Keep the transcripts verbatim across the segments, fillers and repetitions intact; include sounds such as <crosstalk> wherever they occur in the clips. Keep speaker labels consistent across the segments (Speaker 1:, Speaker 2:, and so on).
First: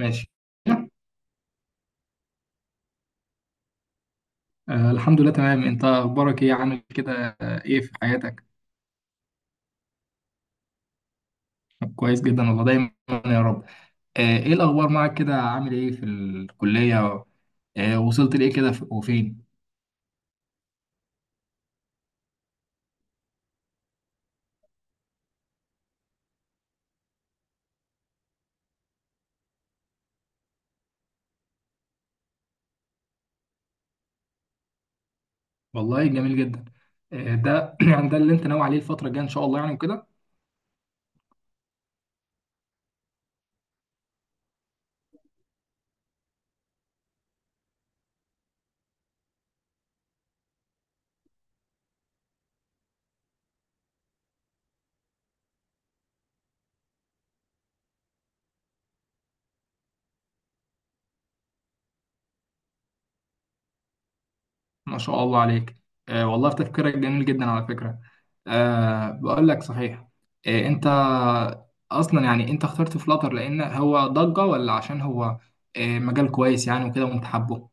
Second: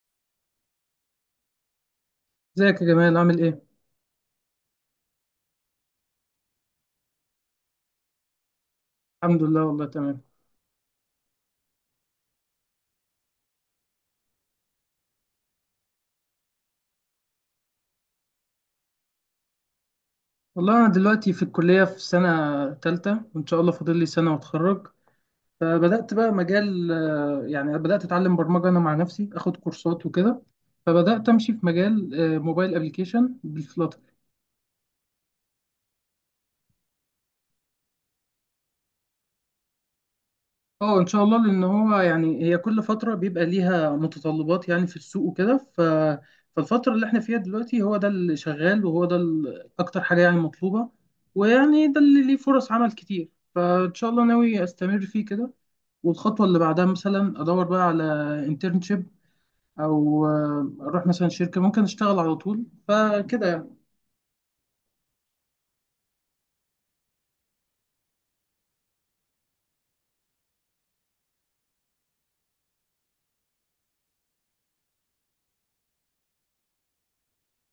Speaker 1: ماشي.
Speaker 2: ازيك يا جمال عامل ايه؟
Speaker 1: آه الحمد لله تمام، انت اخبارك ايه؟ عامل كده آه، ايه في حياتك؟
Speaker 2: الحمد لله والله تمام.
Speaker 1: كويس جدا والله، دايما. يا رب. آه ايه الاخبار معك كده؟ عامل ايه في الكلية؟ آه وصلت لايه كده ف- وفين؟
Speaker 2: والله انا دلوقتي في الكلية في سنة تالتة، وان شاء الله فاضل لي سنة واتخرج. فبدأت بقى مجال آه، يعني بدأت اتعلم برمجة انا مع نفسي، اخد كورسات وكده. فبدأت امشي في مجال آه، موبايل ابلكيشن.
Speaker 1: والله جميل جدا. آه ده <clears throat> يعني ده اللي انت ناوي عليه الفترة الجاية ان شاء الله يعني وكده.
Speaker 2: اه ان شاء الله، لان هو يعني هي كل فتره بيبقى ليها متطلبات يعني في السوق وكده. ف فالفتره اللي احنا فيها دلوقتي هو ده اللي شغال، وهو ده ال- اكتر حاجه يعني مطلوبه، ويعني ده اللي ليه فرص عمل كتير. فان شاء الله ناوي استمر فيه كده. والخطوه اللي بعدها مثلا ادور بقى على انترنشيب، او آه، اروح مثلا شركه ممكن اشتغل على طول، فكده.
Speaker 1: ما شاء الله عليك. آه والله في تفكيرك جميل جدا على فكرة. آه بقول لك صحيح. آه انت اصلا يعني انت اخترت فلاتر لان هو ضجة، ولا عشان هو آه مجال كويس يعني وكده، وانت حابه؟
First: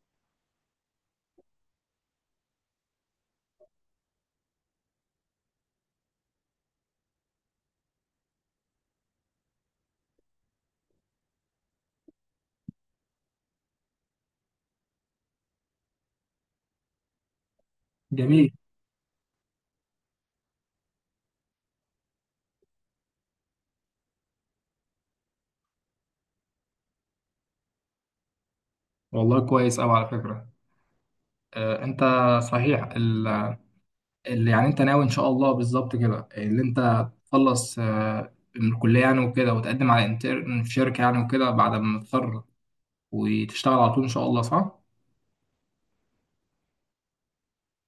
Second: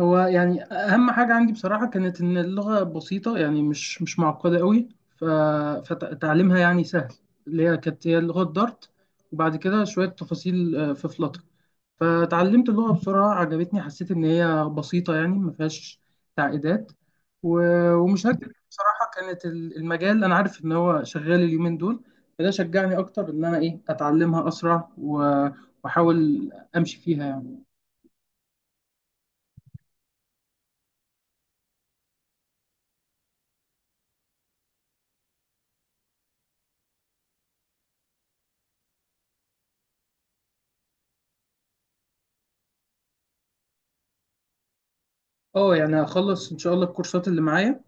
Speaker 2: هو يعني اهم حاجه عندي بصراحه كانت ان اللغه بسيطه، يعني مش مش معقده قوي. ف... فتعليمها يعني سهل. اللي هي كانت هي لغه دارت، وبعد كده شويه تفاصيل آه، في فلاتر. فتعلمت اللغه بسرعه، عجبتني، حسيت ان هي بسيطه يعني ما فيهاش تعقيدات. و... ومش
Speaker 1: جميل،
Speaker 2: هكذب بصراحه، كانت ال- المجال انا عارف ان هو شغال اليومين دول، فده شجعني اكتر ان انا ايه اتعلمها اسرع و... واحاول امشي فيها يعني.
Speaker 1: والله كويس أوي على فكرة. آه، أنت صحيح ال- اللي يعني أنت ناوي إن شاء الله بالظبط، كده اللي أنت تخلص آه، من الكلية يعني وكده، وتقدم على انترن في شركة يعني وكده بعد ما تتخرج وتشتغل على طول إن شاء الله، صح؟
Speaker 2: اه يعني هخلص ان شاء الله الكورسات اللي معايا،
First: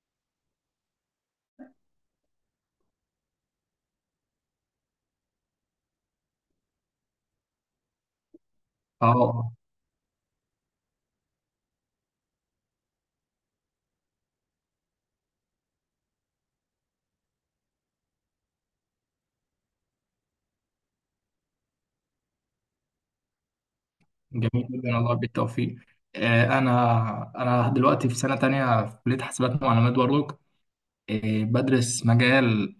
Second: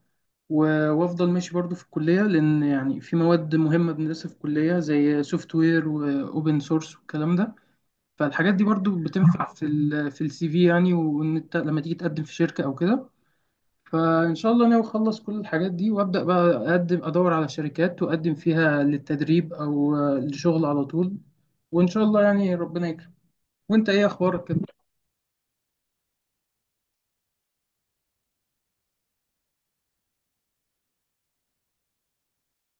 Speaker 2: و- وافضل ماشي برضو في الكليه، لان يعني في مواد مهمه بندرسها في الكليه زي سوفت وير واوبن سورس والكلام ده. فالحاجات دي برضو
Speaker 1: أه.
Speaker 2: بتنفع في ال في السي في يعني، وان انت لما تيجي تقدم في شركه او كده. فان شاء الله ناوي اخلص كل الحاجات دي وابدا بقى اقدم، ادور على شركات واقدم فيها للتدريب او للشغل على طول. وان شاء الله يعني ربنا يكرم. وانت ايه اخبارك كده؟
Speaker 1: جميل جدا والله، بالتوفيق. آه، أنا أنا دلوقتي في سنة تانية في كلية حاسبات ومعلومات برضك. آه، بدرس مجال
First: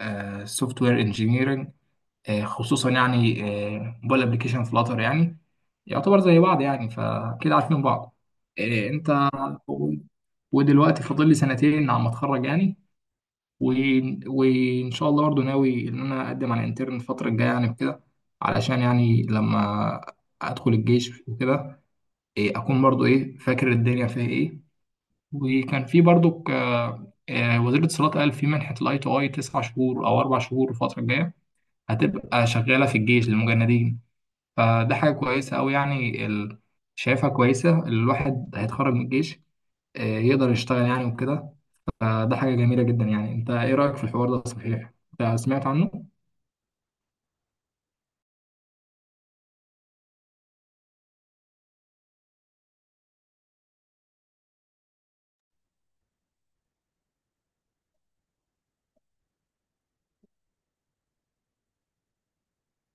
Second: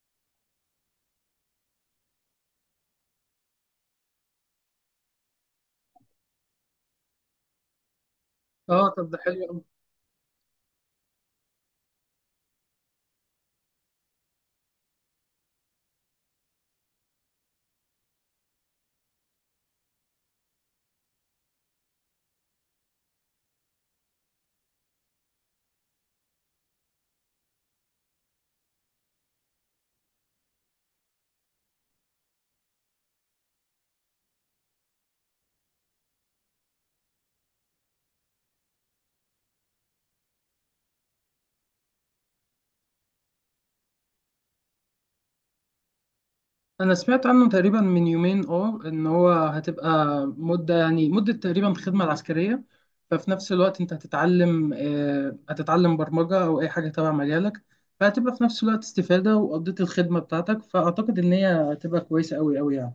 Speaker 1: سوفت وير انجينيرنج، آه، خصوصا يعني آه، موبايل ابلكيشن فلاتر. يعني يعتبر زي بعض يعني، فكده عارفين بعض. آه،
Speaker 2: اه طب
Speaker 1: انت
Speaker 2: ده حلو.
Speaker 1: ودلوقتي فاضل لي سنتين على ما اتخرج يعني. و... وان شاء الله برضه ناوي ان انا اقدم على انترن الفتره الجايه يعني وكده، علشان يعني لما ادخل الجيش وكده إيه، اكون برضه ايه فاكر الدنيا فيها ايه. وكان في برضه وزير الاتصالات قال في منحه الاي تو اي تسع شهور او اربع شهور الفتره الجايه هتبقى شغاله في الجيش للمجندين. فده حاجة كويسة أوي يعني، ال... شايفها كويسة. الواحد هيتخرج من الجيش آه، يقدر يشتغل يعني وكده. فده حاجة جميلة جدا يعني. أنت إيه رأيك في الحوار ده؟ صحيح؟ أنت سمعت عنه؟
Speaker 2: انا سمعت عنه تقريبا من يومين، اه ان هو هتبقى مده، يعني مده تقريبا الخدمه العسكريه. ففي نفس الوقت انت هتتعلم آه، هتتعلم برمجه او اي حاجه تبع مجالك، فهتبقى في نفس الوقت استفاده وقضيت الخدمه بتاعتك. فاعتقد ان هي هتبقى كويسه قوي قوي يعني.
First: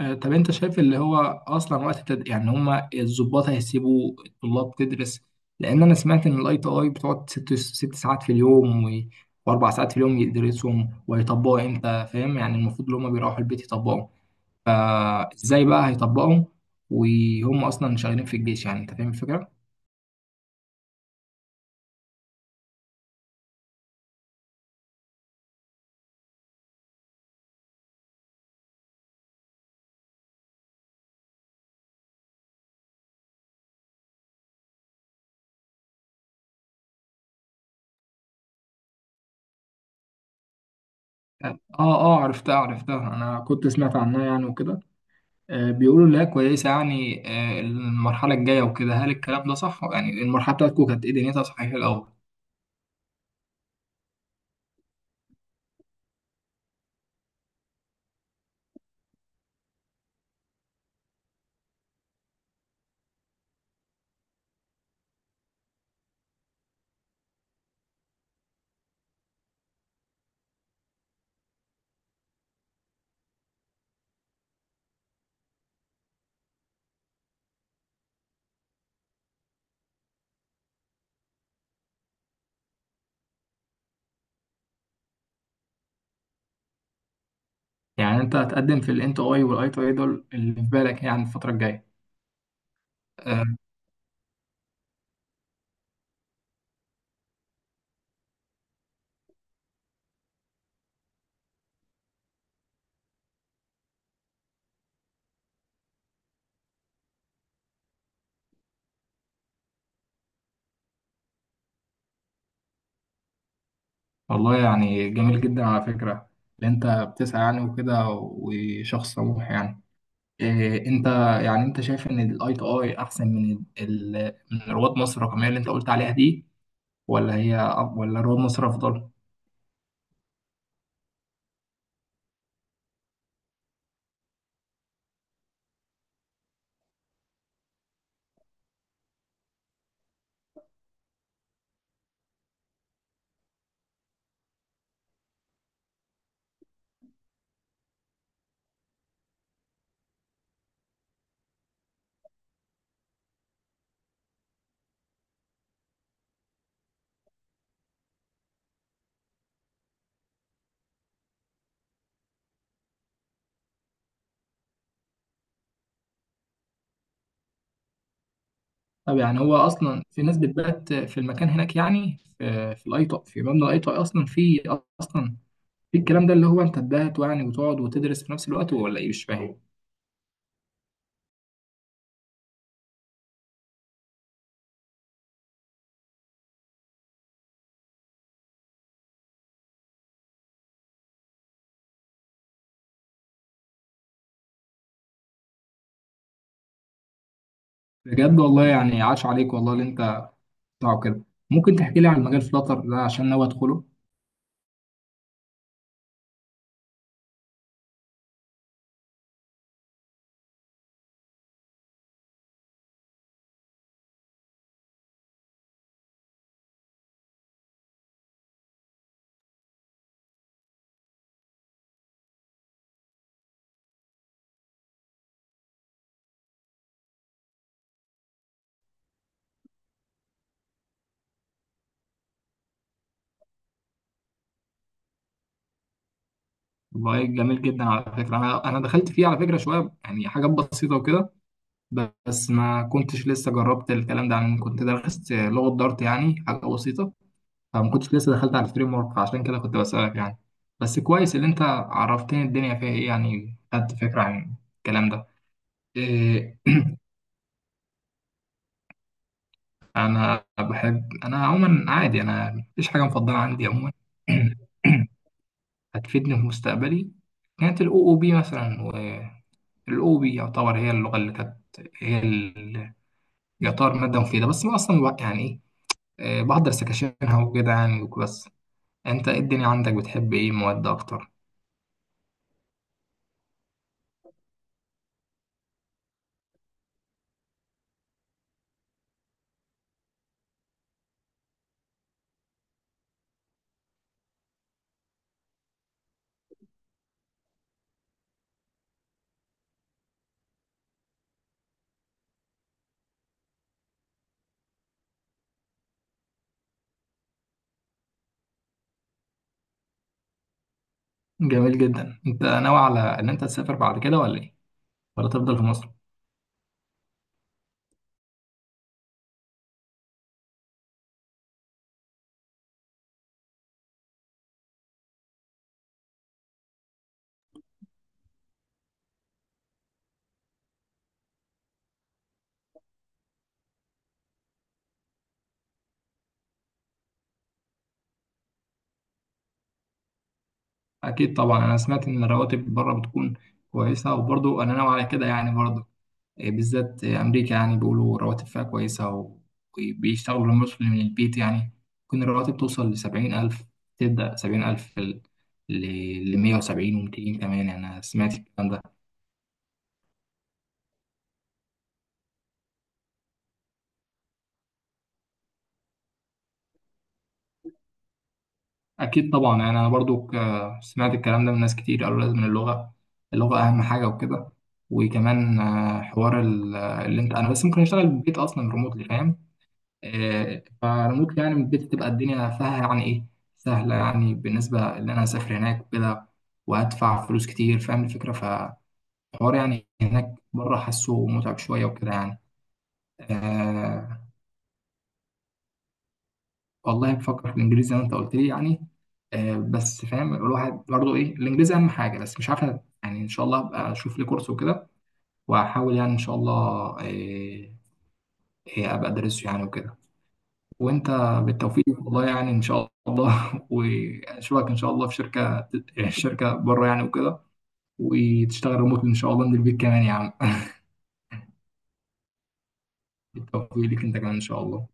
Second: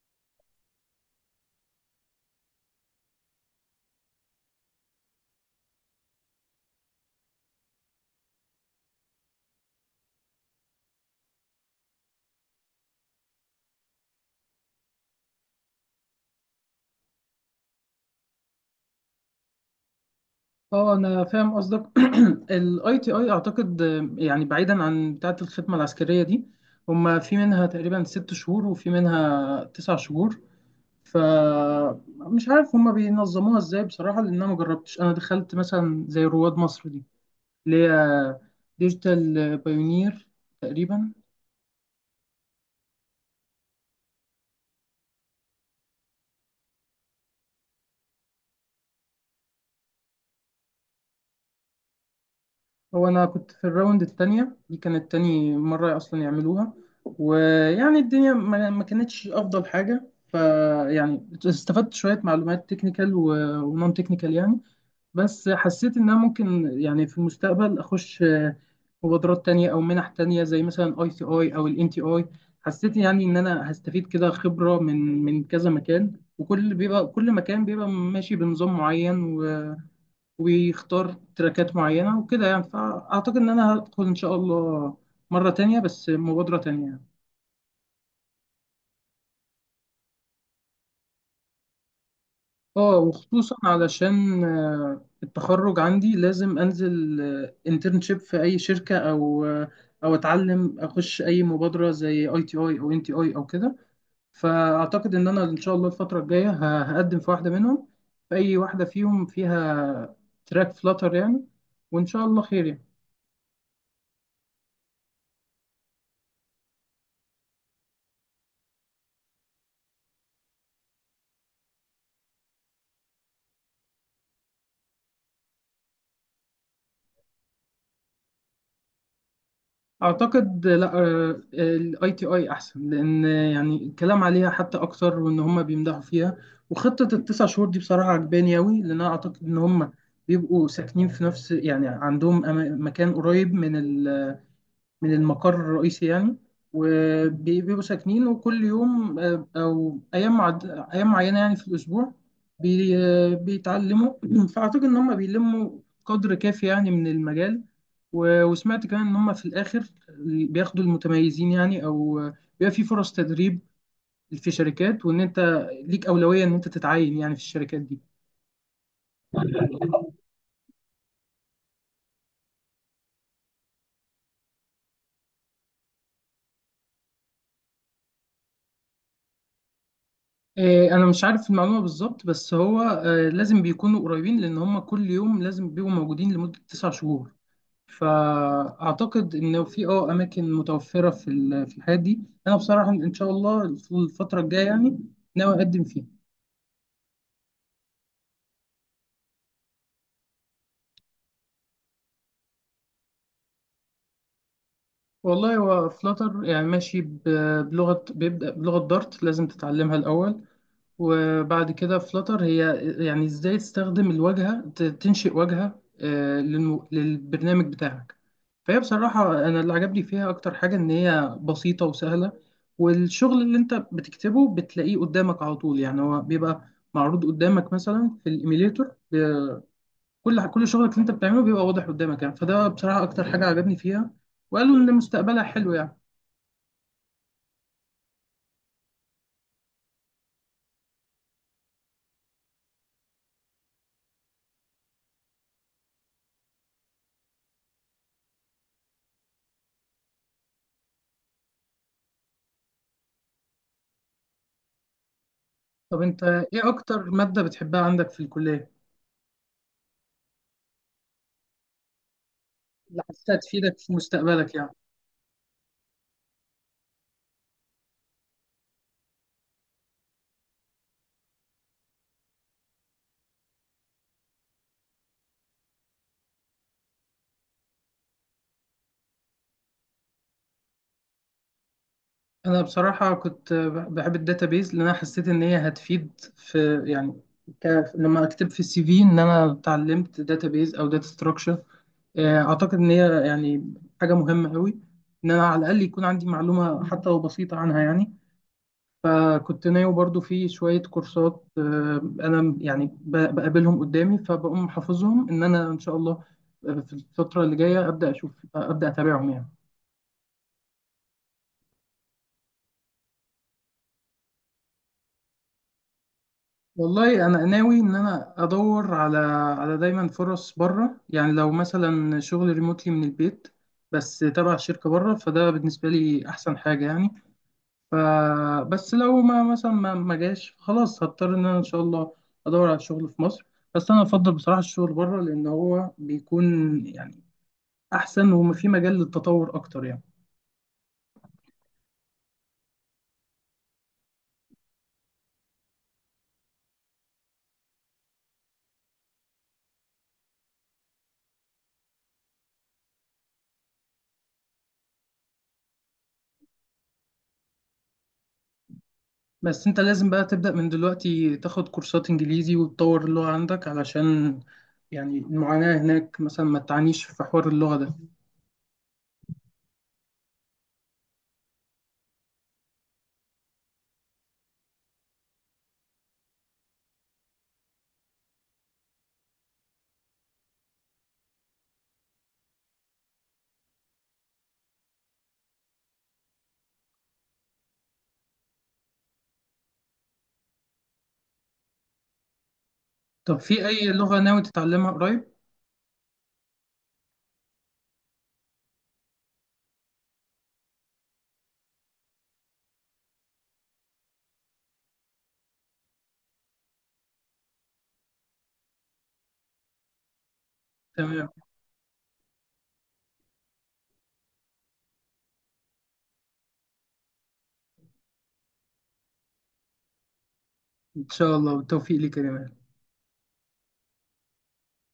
Speaker 1: آه، طب أنت شايف اللي هو أصلا وقت التد... يعني هما الضباط هيسيبوا الطلاب تدرس؟ لأن أنا سمعت إن الأي تي أي بتقعد ست ست ساعات في اليوم و... وأربع ساعات في اليوم يدرسهم ويطبقوا، إمتى فاهم يعني؟ المفروض اللي هما بيروحوا البيت يطبقوا. فازاي بقى هيطبقهم وهم اصلا شغالين في الجيش؟ يعني انت فاهم الفكره.
Speaker 2: اه انا فاهم قصدك. <clears throat> الاي تي اي اعتقد آه، يعني بعيدا عن بتاعه الخدمه العسكريه دي، هما في منها تقريبا ست شهور وفي منها تسع شهور. فمش عارف هما بينظموها ازاي بصراحة، لأن أنا مجربتش. أنا دخلت مثلا زي رواد مصر دي، اللي هي ديجيتال بايونير تقريبا.
Speaker 1: اه اه، عرفتها عرفتها، انا كنت سمعت عنها يعني وكده. آه بيقولوا انها كويسه يعني آه المرحله الجايه وكده. هل الكلام ده صح؟ يعني المرحله بتاعتكم كانت ايه دنيتها صحيح الاول؟
Speaker 2: هو أنا كنت في الراوند التانية، دي كانت تاني مرة أصلا يعملوها. ويعني الدنيا ما ما كانتش أفضل حاجة، فيعني استفدت شوية معلومات تكنيكال ونون تكنيكال يعني. بس حسيت إن أنا ممكن يعني في المستقبل أخش آه، مبادرات تانية أو منح تانية زي مثلا أي سي أي أو الإن تي أي. حسيت يعني إن أنا هستفيد كده خبرة من من كذا مكان، وكل بيبقى كل مكان بيبقى ماشي بنظام معين و- ويختار تراكات معينة وكده يعني. فأعتقد إن أنا هدخل إن شاء الله مرة تانية بس مبادرة تانية يعني.
Speaker 1: يعني انت هتقدم في الانت اي والاي تو اي دول اللي في بالك يعني الفتره الجايه؟
Speaker 2: اه
Speaker 1: آه
Speaker 2: وخصوصا علشان آه، التخرج عندي لازم انزل انترنشيب في اي شركه، او آه، او اتعلم اخش اي مبادره زي اي تي اي او ان تي اي او كده. فاعتقد ان انا ان شاء الله الفتره الجايه ه- هقدم في واحده منهم، في اي واحده فيهم فيها تراك فلاتر يعني. وان شاء الله خير يعني.
Speaker 1: والله يعني جميل جدا على فكره اللي انت بتسعى يعني وكده، وشخص طموح يعني. إيه، انت يعني انت شايف ان الاي تو اي احسن من ال... من رواد مصر الرقميه اللي انت قلت عليها دي؟ ولا هي أف- ولا رواد مصر افضل؟
Speaker 2: اعتقد لا، الاي تي اي احسن، لان يعني الكلام عليها حتى اكتر وان هم بيمدحوا فيها. وخطه التسع شهور دي بصراحه عجباني قوي، لان انا اعتقد ان هم بيبقوا ساكنين في نفس، يعني عندهم أما- مكان قريب من من المقر الرئيسي يعني. وبيبقوا ساكنين، وكل يوم آه، أو أيام معد... أيام معينة يعني في الأسبوع بي... آه، بيتعلموا. <clears throat> فأعتقد إن هم بيلموا قدر كافي يعني من المجال. و... وسمعت كمان إن هم في الآخر بياخدوا المتميزين يعني، أو آه، بيبقى في فرص تدريب في شركات، وإن أنت ليك أولوية إن أنت تتعين يعني في الشركات دي.
Speaker 1: طب يعني هو اصلا في ناس بتبات في المكان هناك؟ يعني في في الاي تو، في مبنى الاي تو اي اصلا في اصلا في الكلام ده اللي هو انت تبات يعني وتقعد وتدرس في نفس الوقت، ولا ايه؟ مش فاهم.
Speaker 2: آه، انا مش عارف المعلومه بالظبط، بس هو آه، لازم بيكونوا قريبين لان هم كل يوم لازم بيبقوا موجودين لمده تسع شهور. فاعتقد ان في اه اماكن متوفره في ال- في الحاجات دي. انا بصراحه ان شاء الله في الفتره الجايه يعني ناوي اقدم فيها.
Speaker 1: بجد والله يعني عاش عليك، والله اللي انت بتطلعه كده. ممكن تحكي لي عن مجال فلاتر ده عشان ناوي ادخله؟
Speaker 2: والله هو فلاتر يعني ماشي ب- بلغه، بيبدا بلغه دارت لازم تتعلمها الاول. وبعد كده فلتر هي يعني ازاي تستخدم الواجهة، ت- تنشئ واجهة آه، للمو- للبرنامج بتاعك. فهي بصراحة أنا اللي عجبني فيها أكتر حاجة إن هي بسيطة وسهلة، والشغل اللي أنت بتكتبه بتلاقيه قدامك على طول. يعني هو بيبقى معروض قدامك مثلا في الإيميليتور، ب- كل كل شغلك اللي أنت بتعمله بيبقى واضح قدامك يعني. فده بصراحة أكتر حاجة عجبني فيها، وقالوا إن مستقبلها حلو يعني.
Speaker 1: والله جميل جدا على فكره، انا انا دخلت فيه على فكره شويه، يعني حاجات بسيطه وكده. بس ما كنتش لسه جربت الكلام ده، يعني كنت درست لغة دارت يعني حاجة بسيطة، فما كنتش لسه دخلت على الفريم ورك، فعشان كده كنت بسألك يعني. بس كويس اللي انت عرفتني الدنيا فيها ايه، يعني خدت فكرة عن الكلام ده.
Speaker 2: طب أنت
Speaker 1: إيه.
Speaker 2: إيه أكتر مادة بتحبها عندك في الكلية،
Speaker 1: انا بحب انا عموما عادي، انا مفيش
Speaker 2: اللي
Speaker 1: حاجة
Speaker 2: حاسسها
Speaker 1: مفضلة عندي
Speaker 2: تفيدك في
Speaker 1: عموما.
Speaker 2: مستقبلك يعني؟
Speaker 1: <clears throat> هتفيدني في مستقبلي كانت الاو او بي مثلا. والاو بي يعتبر هي اللغة اللي كانت، هي ال- يعتبر مادة مفيدة بس ما اصلا يعني آه، بحضر سكاشينها وكده يعني وبس. انت ايه الدنيا عندك؟ بتحب ايه مواد اكتر؟
Speaker 2: انا بصراحه كنت بحب الداتابيز، لان انا حسيت ان هي هتفيد في يعني ك... لما اكتب في السي في ان انا اتعلمت داتابيز او داتا ستراكشر. اعتقد ان هي يعني حاجه مهمه قوي ان انا على الاقل يكون عندي معلومه حتى لو بسيطه عنها يعني. فكنت ناوي برضو في شويه كورسات آه، انا يعني ب- بقابلهم قدامي، فبقوم حافظهم ان انا ان شاء الله آه، في الفتره اللي جايه ابدا اشوف ابدا اتابعهم يعني.
Speaker 1: جميل جدا. انت ناوي على ان انت تسافر بعد كده ولا ايه؟ ولا تفضل في مصر؟
Speaker 2: والله انا ناوي ان انا ادور على على دايما فرص بره يعني، لو مثلا شغل ريموتلي من البيت بس تبع شركه بره، فده بالنسبه لي احسن حاجه يعني. فبس لو ما مثلا ما ما جاش خلاص هضطر ان انا ان شاء الله ادور على شغل في مصر. بس انا افضل بصراحه الشغل بره لان هو بيكون يعني احسن، وفي مجال للتطور اكتر يعني.
Speaker 1: اكيد طبعا، انا سمعت ان الرواتب بره بتكون كويسه، وبرضو انا ناوي على كده يعني برضو آه، بالذات آه، امريكا. يعني بيقولوا رواتب فيها كويسه و- وبيشتغلوا المصري من البيت يعني. ممكن الرواتب توصل لسبعين ألف، تبدأ سبعين ألف ل مية وسبعين و200 كمان يعني. أنا سمعت الكلام ده.
Speaker 2: بس انت لازم بقى تبدأ من دلوقتي تاخد كورسات انجليزي، وتطور اللغة عندك علشان يعني المعاناة هناك مثلا ما تعانيش في حوار اللغة ده.
Speaker 1: اكيد طبعا، يعني انا برضو ك- سمعت الكلام ده من ناس كتير، قالوا لازم اللغه اللغه اهم حاجه وكده. وكمان آه، حوار ال- اللي انت انا بس ممكن اشتغل من البيت اصلا ريموتلي فاهم آه، فريموتلي يعني من البيت، تبقى الدنيا فيها يعني ايه سهله، يعني بالنسبه ان انا اسافر هناك وكده وادفع فلوس كتير، فاهم الفكره؟ فحوار يعني هناك بره حاسه متعب شويه وكده يعني
Speaker 2: طب في اي لغة
Speaker 1: آه،
Speaker 2: ناوي تتعلمها قريب؟
Speaker 1: والله بفكر في الانجليزي زي ما انت قلت لي يعني. آه بس فاهم الواحد برضه ايه، الانجليزي اهم حاجه، بس مش عارف. يعني ان شاء الله ابقى اشوف لي كورس وكده واحاول يعني ان شاء الله آه آه، ابقى ادرسه يعني وكده. وانت
Speaker 2: تمام.
Speaker 1: بالتوفيق والله يعني ان شاء الله. <laughs> واشوفك ان شاء الله في شركه شركه بره يعني وكده، وتشتغل ريموت ان شاء الله من البيت كمان يا عم. <laughs>
Speaker 2: ان شاء الله والتوفيق ليك يا جمال.
Speaker 1: بالتوفيق ليك انت كمان ان شاء الله.